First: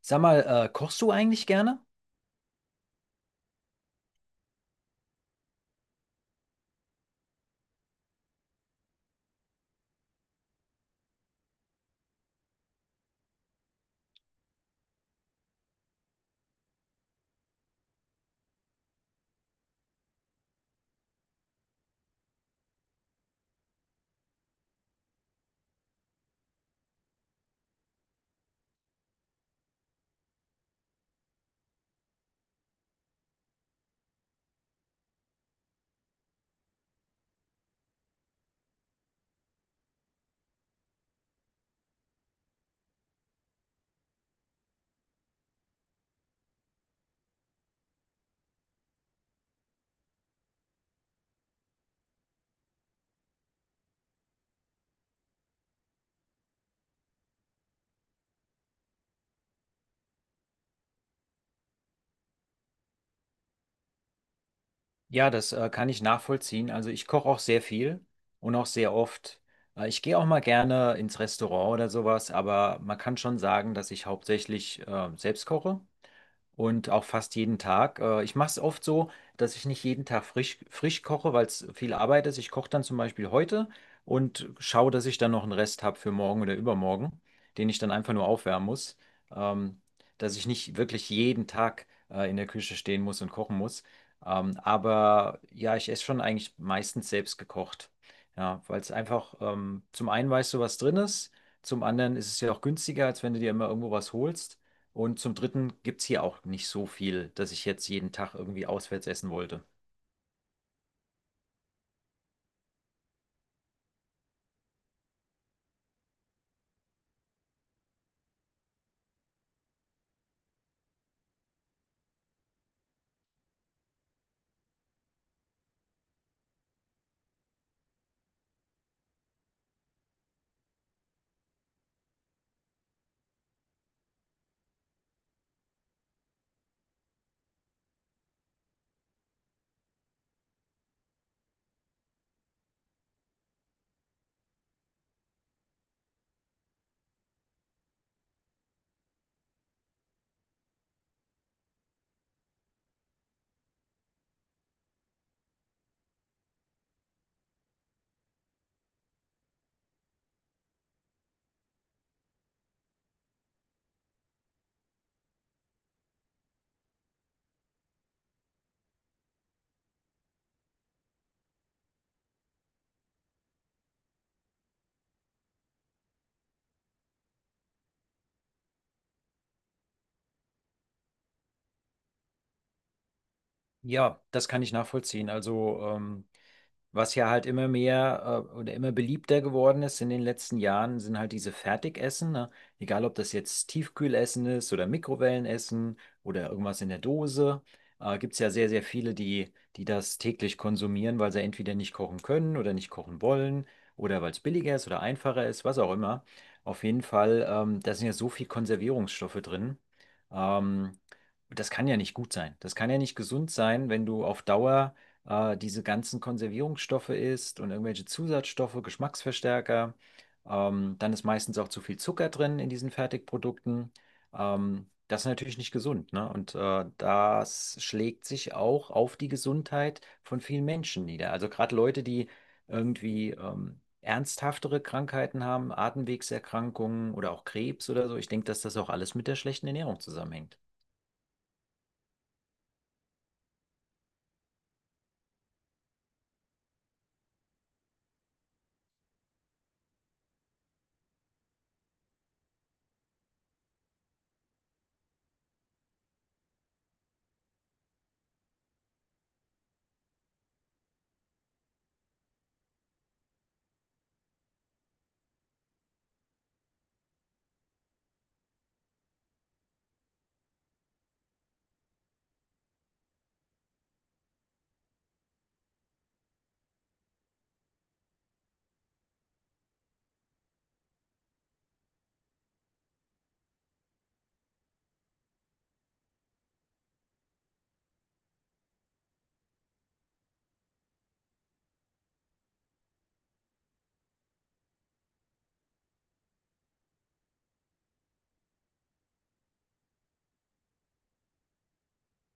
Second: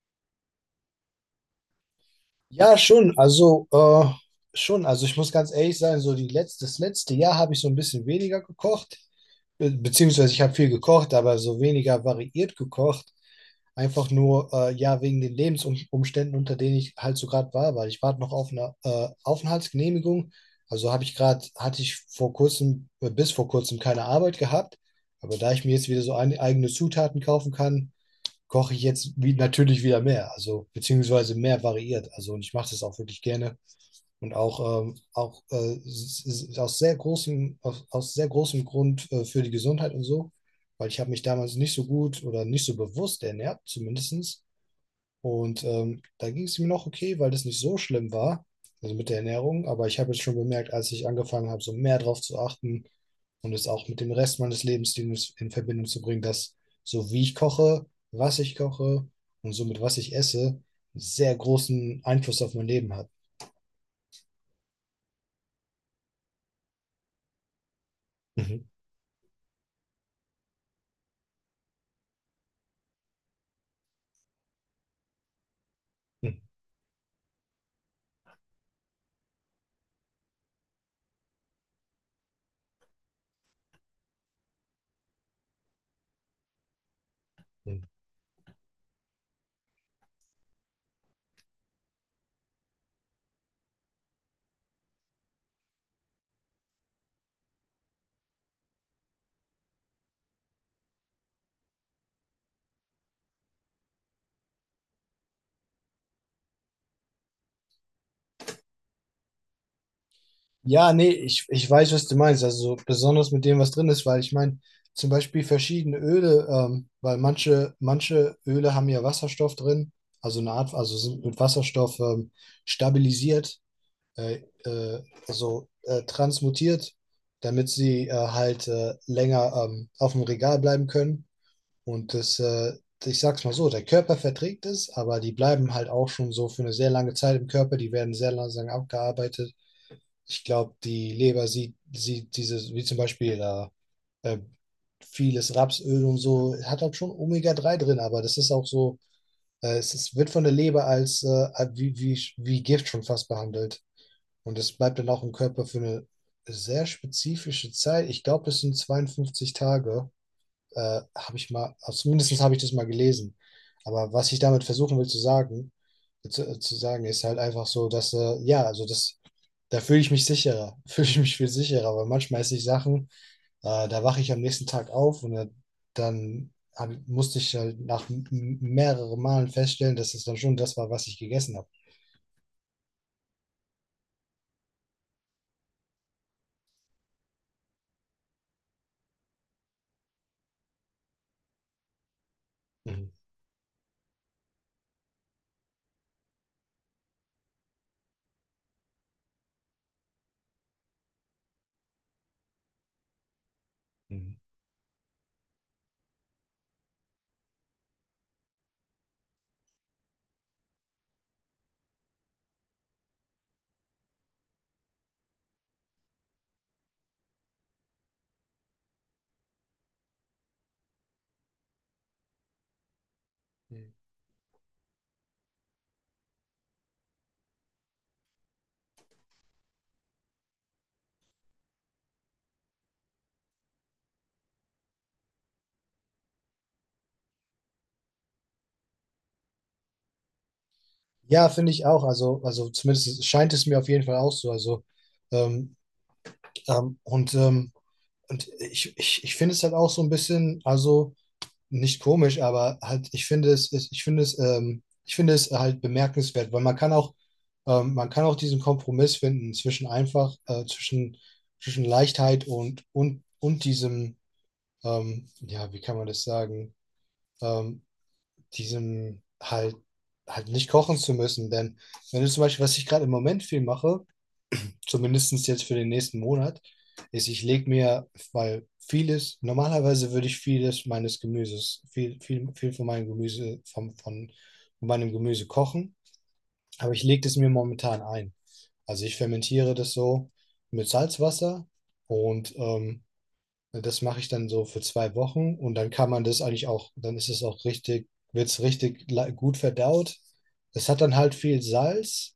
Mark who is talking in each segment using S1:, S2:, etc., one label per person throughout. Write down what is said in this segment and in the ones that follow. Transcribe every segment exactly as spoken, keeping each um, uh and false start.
S1: Sag mal, äh, kochst du eigentlich gerne?
S2: Ja, schon. Also, äh, schon. Also, ich muss ganz ehrlich sein, so die letzte, das letzte Jahr habe ich so ein bisschen weniger gekocht. Be Beziehungsweise, ich habe viel gekocht, aber so weniger variiert gekocht. Einfach nur, äh, ja, wegen den Lebensumständen, unter denen ich halt so gerade war, weil ich warte noch auf eine äh, Aufenthaltsgenehmigung. Also, habe ich gerade, hatte ich vor kurzem, äh, bis vor kurzem keine Arbeit gehabt. Aber da ich mir jetzt wieder so ein, eigene Zutaten kaufen kann, koche ich jetzt wie, natürlich wieder mehr, also beziehungsweise mehr variiert. Also und ich mache das auch wirklich gerne und auch, ähm, auch äh, s- s- aus sehr großem, aus, aus sehr großem Grund äh, für die Gesundheit und so, weil ich habe mich damals nicht so gut oder nicht so bewusst ernährt, zumindest. Und ähm, da ging es mir noch okay, weil das nicht so schlimm war, also mit der Ernährung. Aber ich habe jetzt schon bemerkt, als ich angefangen habe, so mehr drauf zu achten und es auch mit dem Rest meines Lebensstils in Verbindung zu bringen, dass so wie ich koche, was ich koche und somit was ich esse, einen sehr großen Einfluss auf mein Leben hat.
S1: Ja, das äh, kann ich nachvollziehen. Also ich koche auch sehr viel und
S2: Mhm.
S1: auch sehr oft. Äh, ich gehe auch mal gerne ins Restaurant oder sowas, aber man kann schon sagen, dass ich hauptsächlich äh, selbst koche. und auch fast jeden Tag. Äh, ich mache es oft so, dass ich nicht jeden Tag frisch, frisch koche, weil es viel Arbeit ist. Ich koche dann zum Beispiel heute und schaue, dass ich dann noch einen Rest habe für morgen oder übermorgen, den ich
S2: Mhm.
S1: dann einfach nur aufwärmen muss, ähm, dass ich nicht wirklich jeden Tag äh, in der Küche stehen muss und kochen muss. Ähm, aber ja, ich esse schon eigentlich meistens selbst gekocht. Ja, weil es einfach, ähm, zum einen weißt du, was drin ist, zum anderen ist es ja auch günstiger, als wenn du dir immer irgendwo was holst. Und zum Dritten gibt es hier auch nicht so viel, dass ich jetzt jeden Tag irgendwie auswärts essen wollte.
S2: Ja, nee, ich, ich weiß, was du meinst. Also so besonders mit dem, was drin ist, weil ich meine, zum Beispiel verschiedene Öle, ähm, weil manche, manche Öle haben ja Wasserstoff drin, also eine Art, also sind mit Wasserstoff ähm, stabilisiert, äh, äh, also äh, transmutiert, damit sie äh, halt äh, länger ähm, auf dem Regal bleiben können. Und das, äh, ich sag's mal so, der Körper verträgt es, aber die bleiben halt auch schon so für eine sehr lange Zeit im Körper, die werden sehr langsam abgearbeitet. Ich glaube, die Leber sieht, sieht dieses, wie zum Beispiel da, äh, vieles Rapsöl und so, hat halt schon omega drei drin, aber das ist auch so, äh, es ist, wird von der Leber als äh, wie, wie, wie Gift schon fast behandelt. Und es bleibt dann auch im Körper für eine sehr spezifische Zeit. Ich glaube, das sind zweiundfünfzig Tage, äh, habe ich mal, also zumindest habe ich das mal gelesen. Aber was ich damit versuchen will zu sagen, äh, zu, äh, zu sagen, ist halt einfach so, dass, äh, ja, also das da fühle ich mich sicherer, fühle ich mich viel sicherer, weil manchmal esse ich Sachen, äh, da wache ich am nächsten Tag auf und dann dann hab, musste ich halt nach m- mehreren Malen feststellen, dass es dann schon das war, was ich gegessen habe.
S1: Ja, das kann ich nachvollziehen. Also ähm, Was ja halt immer mehr äh, oder immer beliebter geworden ist in den letzten Jahren, sind halt diese Fertigessen. Ne? Egal,
S2: Mhm.
S1: ob das jetzt Tiefkühlessen ist oder Mikrowellenessen oder irgendwas in der Dose. Äh, gibt es ja sehr, sehr viele, die, die das täglich konsumieren, weil sie entweder nicht kochen können oder nicht kochen wollen oder weil
S2: Mhm.
S1: es billiger ist oder einfacher ist, was auch immer. Auf jeden Fall, ähm, da sind ja so viel Konservierungsstoffe drin. Ähm, Das kann ja nicht gut sein. Das kann ja nicht gesund sein, wenn du auf Dauer äh, diese ganzen Konservierungsstoffe isst und irgendwelche Zusatzstoffe, Geschmacksverstärker. Ähm, dann ist meistens auch zu viel Zucker drin in diesen Fertigprodukten.
S2: Mhm.
S1: Ähm, das ist natürlich nicht gesund, ne? Und äh, das schlägt sich auch auf die Gesundheit von vielen Menschen nieder. Also gerade Leute, die irgendwie ähm, ernsthaftere Krankheiten haben, Atemwegserkrankungen oder auch Krebs oder so. Ich denke, dass das auch alles mit der schlechten Ernährung zusammenhängt.
S2: Ja, finde ich auch. Also, also zumindest scheint es mir auf jeden Fall auch so. Also, ähm, ähm, und, ähm, und ich, ich, ich finde es halt auch so ein bisschen, also nicht komisch, aber halt, ich finde es, es- ich finde es, ähm, ich finde es halt bemerkenswert, weil man kann auch, ähm, man kann auch diesen Kompromiss finden zwischen einfach, äh, zwischen, zwischen Leichtheit und, und, und diesem, ähm, ja, wie kann man das sagen, ähm, diesem halt, halt nicht kochen zu müssen. Denn wenn du zum Beispiel, was ich gerade im Moment viel mache, zumindest jetzt für den nächsten Monat, ist, ich lege mir, weil vieles, normalerweise würde ich vieles meines Gemüses, viel, viel, viel von meinem Gemüse, von, von meinem Gemüse kochen, aber ich lege es mir momentan ein. Also ich fermentiere das so mit Salzwasser und ähm, das mache ich dann so für zwei Wochen und dann kann man das eigentlich auch, dann ist es auch richtig, wird es richtig la- gut verdaut. Es hat dann halt viel Salz,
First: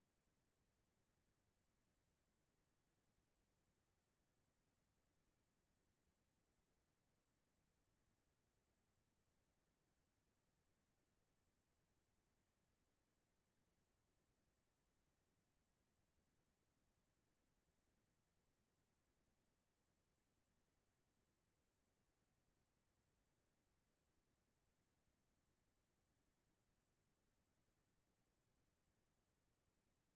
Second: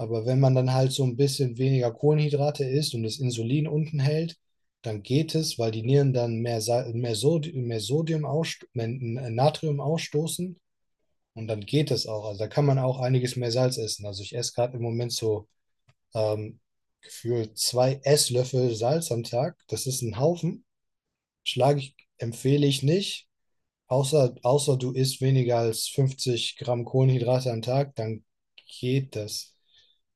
S2: aber wenn man dann halt so ein bisschen weniger Kohlenhydrate isst und das Insulin unten hält, dann geht es, weil die Nieren dann mehr, Sa- mehr, Sod mehr Sodium ausst- mehr äh, Natrium ausstoßen und dann geht es auch. Also da kann man auch einiges mehr Salz essen. Also ich esse gerade im Moment so ähm, gefühlt zwei Esslöffel Salz am Tag. Das ist ein Haufen. Schlage ich, empfehle ich nicht. Außer, außer du isst weniger als fünfzig Gramm Kohlenhydrate am Tag, dann geht das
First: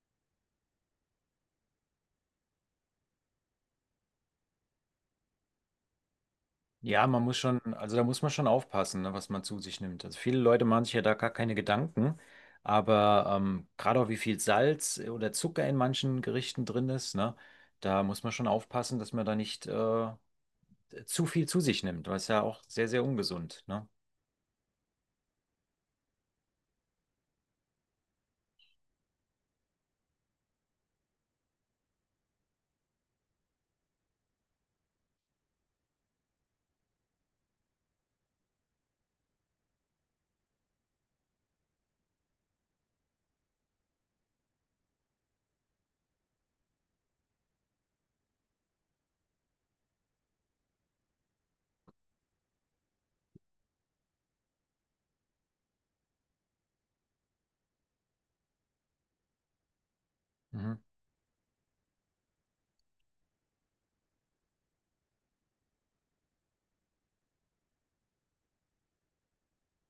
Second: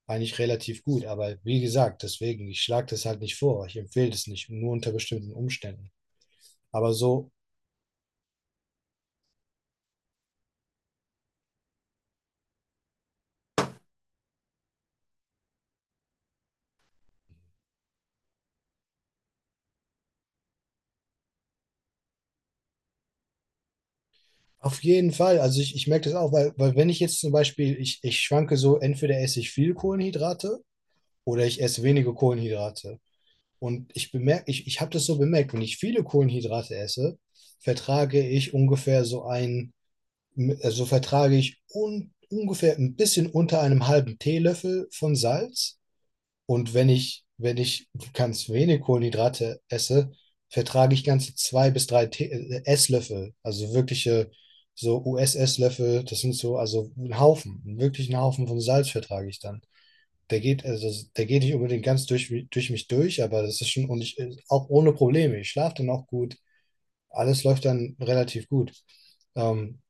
S2: eigentlich relativ gut. Aber wie gesagt, deswegen, ich schlage das halt nicht vor. Ich empfehle das nicht, nur unter bestimmten Umständen. Aber
S1: Ja, man
S2: so
S1: muss schon, also da muss man schon aufpassen, ne, was man zu sich nimmt. Also viele Leute machen sich ja da gar keine Gedanken, aber ähm, gerade auch wie viel Salz äh, oder Zucker in manchen Gerichten drin ist, ne, da muss man schon aufpassen, dass man da nicht äh, zu viel zu sich nimmt, weil es ja auch sehr, sehr ungesund, ne?
S2: auf jeden Fall. Also ich, ich merke das auch, weil, weil wenn ich jetzt zum Beispiel, ich, ich schwanke so, entweder esse ich viel Kohlenhydrate oder ich esse wenige Kohlenhydrate. Und ich bemerke, ich, ich habe das so bemerkt, wenn ich viele Kohlenhydrate esse, vertrage ich ungefähr so ein so vertrage ich un, ungefähr ein bisschen unter einem halben Teelöffel von Salz. Und wenn ich, wenn ich ganz wenig Kohlenhydrate esse, vertrage ich ganze zwei bis drei Tee, äh, Esslöffel, also wirkliche so U S-Esslöffel, das sind so, also ein Haufen, wirklich einen Haufen von Salz vertrage ich dann. Der geht,
S1: Mhm.
S2: also der geht nicht unbedingt ganz durch, durch mich durch, aber das ist schon, und ich, äh, auch ohne Probleme. Ich schlafe dann auch gut. Alles läuft dann relativ gut. Ähm,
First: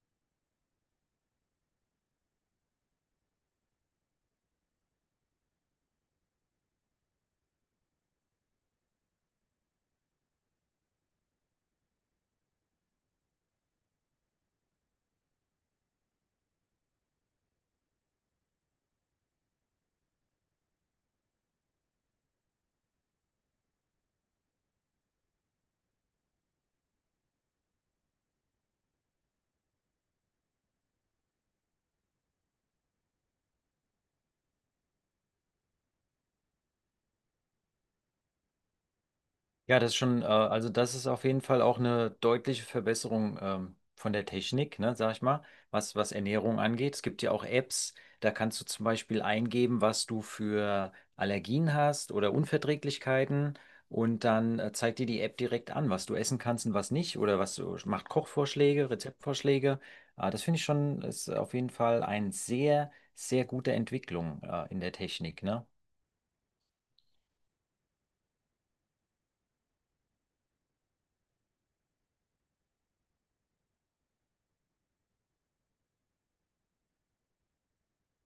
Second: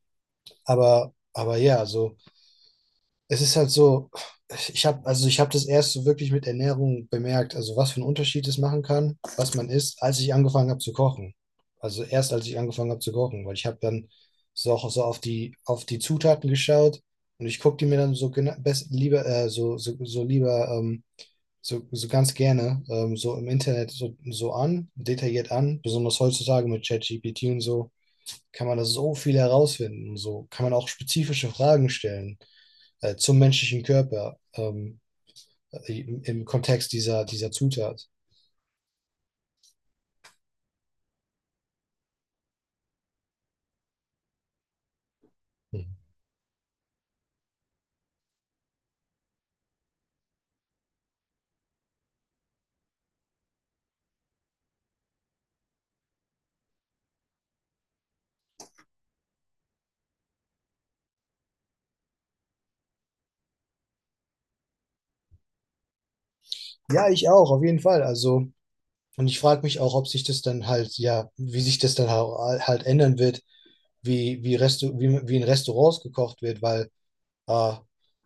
S2: aber, aber ja, so, es ist halt so, ich habe, also ich habe das erst so wirklich mit Ernährung bemerkt, also was für einen Unterschied es machen kann, was man isst, als ich angefangen habe zu kochen. Also erst als ich angefangen habe zu kochen, weil ich habe dann so auch so auf die, auf die Zutaten geschaut und ich gucke die mir dann so gena- best, lieber, äh, so, so, so lieber, ähm, so, so ganz gerne, ähm, so im Internet so, so an, detailliert an, besonders heutzutage mit ChatGPT und so kann man da so viel herausfinden. So kann man auch spezifische Fragen stellen äh, zum menschlichen Körper, ähm, äh, im, im Kontext dieser, dieser Zutat.
S1: Ja, das ist schon, äh, also das ist auf jeden Fall auch eine deutliche Verbesserung ähm, von der Technik, ne, sag ich mal, was,
S2: Mhm.
S1: was Ernährung angeht. Es gibt ja auch Apps, da kannst du zum Beispiel eingeben, was du für Allergien hast oder Unverträglichkeiten und dann äh, zeigt dir die App direkt an, was du essen kannst und was nicht oder was du, macht Kochvorschläge, Rezeptvorschläge. Äh, das finde ich schon, ist auf jeden Fall eine sehr, sehr gute Entwicklung äh, in der Technik, ne?
S2: Ja, ich auch, auf jeden Fall. Also, und ich frage mich auch, ob sich das dann halt, ja, wie sich das dann hau- halt ändern wird, wie, wie, Restu wie, wie in Restaurants gekocht wird, weil äh,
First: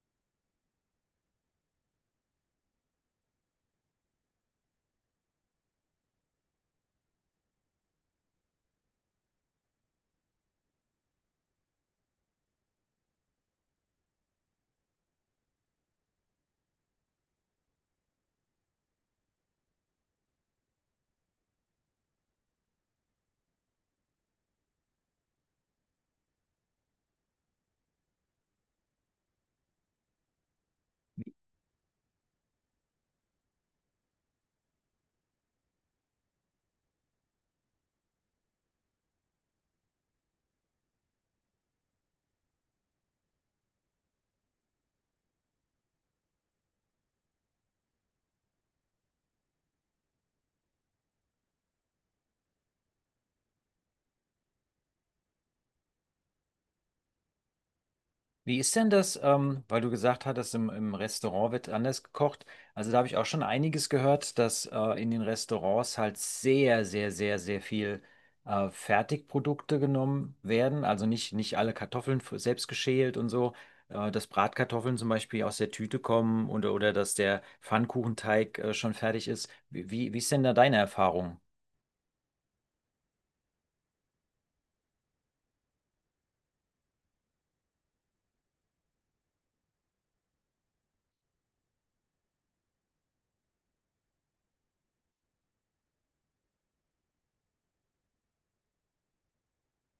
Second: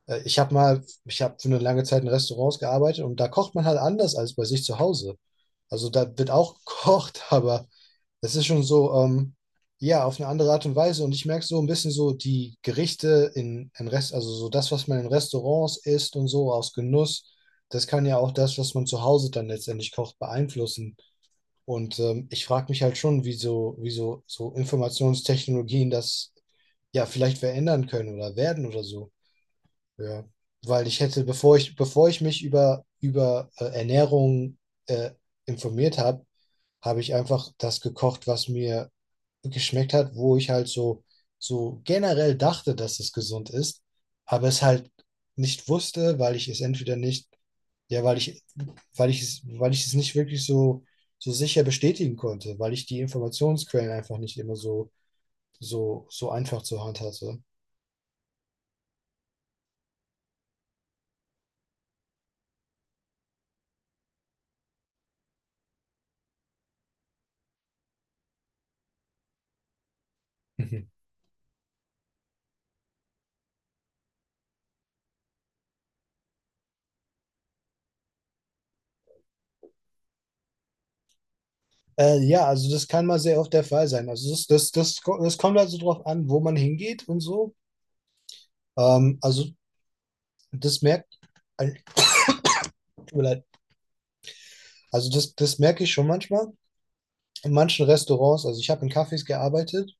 S2: äh, ich habe mal, ich habe für eine lange Zeit in Restaurants gearbeitet und da kocht man halt anders als bei sich zu Hause. Also da wird auch gekocht, aber es ist schon so, ähm, ja, auf eine andere Art und Weise. Und ich merke so ein bisschen so die Gerichte in, in Rest, also so das, was man in Restaurants isst und so aus Genuss, das kann ja auch das, was man zu Hause dann letztendlich kocht, beeinflussen. Und ähm, ich frage mich halt schon, wie so, wie so, so Informationstechnologien das ja vielleicht verändern können oder werden oder so. Ja. Weil ich hätte, bevor ich, bevor ich mich über, über äh, Ernährung äh, informiert habe, habe ich einfach das gekocht, was mir geschmeckt hat, wo ich halt so, so generell dachte, dass es gesund ist, aber es halt nicht wusste, weil ich es entweder nicht, ja, weil ich, weil ich es, weil ich es nicht wirklich so, so sicher bestätigen konnte, weil ich die Informationsquellen einfach nicht immer so, so, so einfach zur Hand hatte.
S1: Wie ist denn das, ähm, weil du gesagt hattest, im, im Restaurant wird anders gekocht. Also da habe ich auch schon einiges gehört, dass äh, in den Restaurants halt sehr, sehr, sehr, sehr viel äh, Fertigprodukte genommen werden.
S2: Mhm.
S1: Also nicht, nicht alle Kartoffeln f- selbst geschält und so. Äh, dass Bratkartoffeln zum Beispiel aus der Tüte kommen oder, oder dass der Pfannkuchenteig äh, schon fertig ist. Wie, wie, wie ist denn da deine Erfahrung?
S2: Äh, ja, also das kann mal sehr oft der Fall sein. Also das, das, das, ko- das kommt also drauf an, wo man hingeht und so. Ähm, also das merkt, äh, tut mir leid. Also das, das merke ich schon manchmal, in manchen Restaurants, also ich habe in Cafés gearbeitet,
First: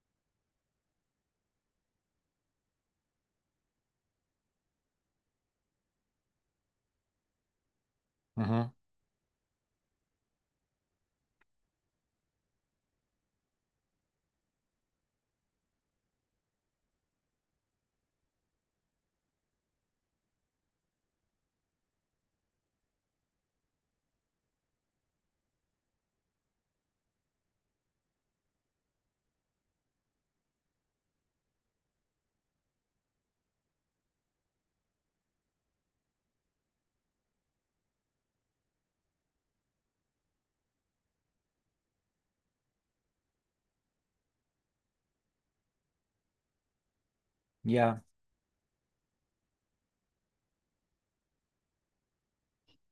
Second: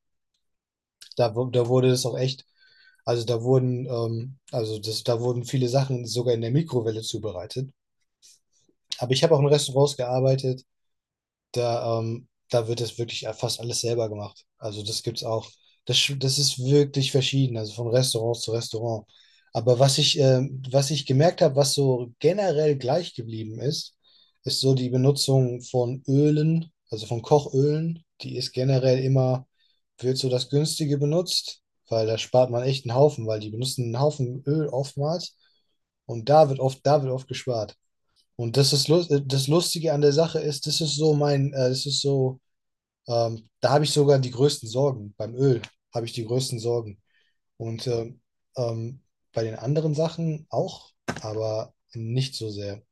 S2: da, wu- da wurde es auch echt, also da wurden, ähm, also das, da wurden viele Sachen sogar in der Mikrowelle zubereitet.
S1: Mhm.
S2: Aber ich habe auch in Restaurants gearbeitet, da, ähm, da wird das wirklich fast alles selber gemacht. Also das gibt's auch. Das, sch- das ist wirklich verschieden, also von Restaurant zu Restaurant. Aber was ich, ähm, was ich gemerkt habe, was so generell gleich geblieben ist, ist so die Benutzung von Ölen, also von Kochölen. Die ist generell immer, wird so das Günstige benutzt, weil da spart man echt einen Haufen, weil die benutzen einen Haufen Öl oftmals und da wird oft, da wird oft gespart. Und das ist lust das Lustige an der Sache ist, das ist so mein, äh, das ist so, ähm, da habe ich sogar die größten Sorgen. Beim Öl habe ich die größten Sorgen. Und
S1: Ja.
S2: ähm, ähm, Bei den anderen Sachen auch, aber nicht so sehr.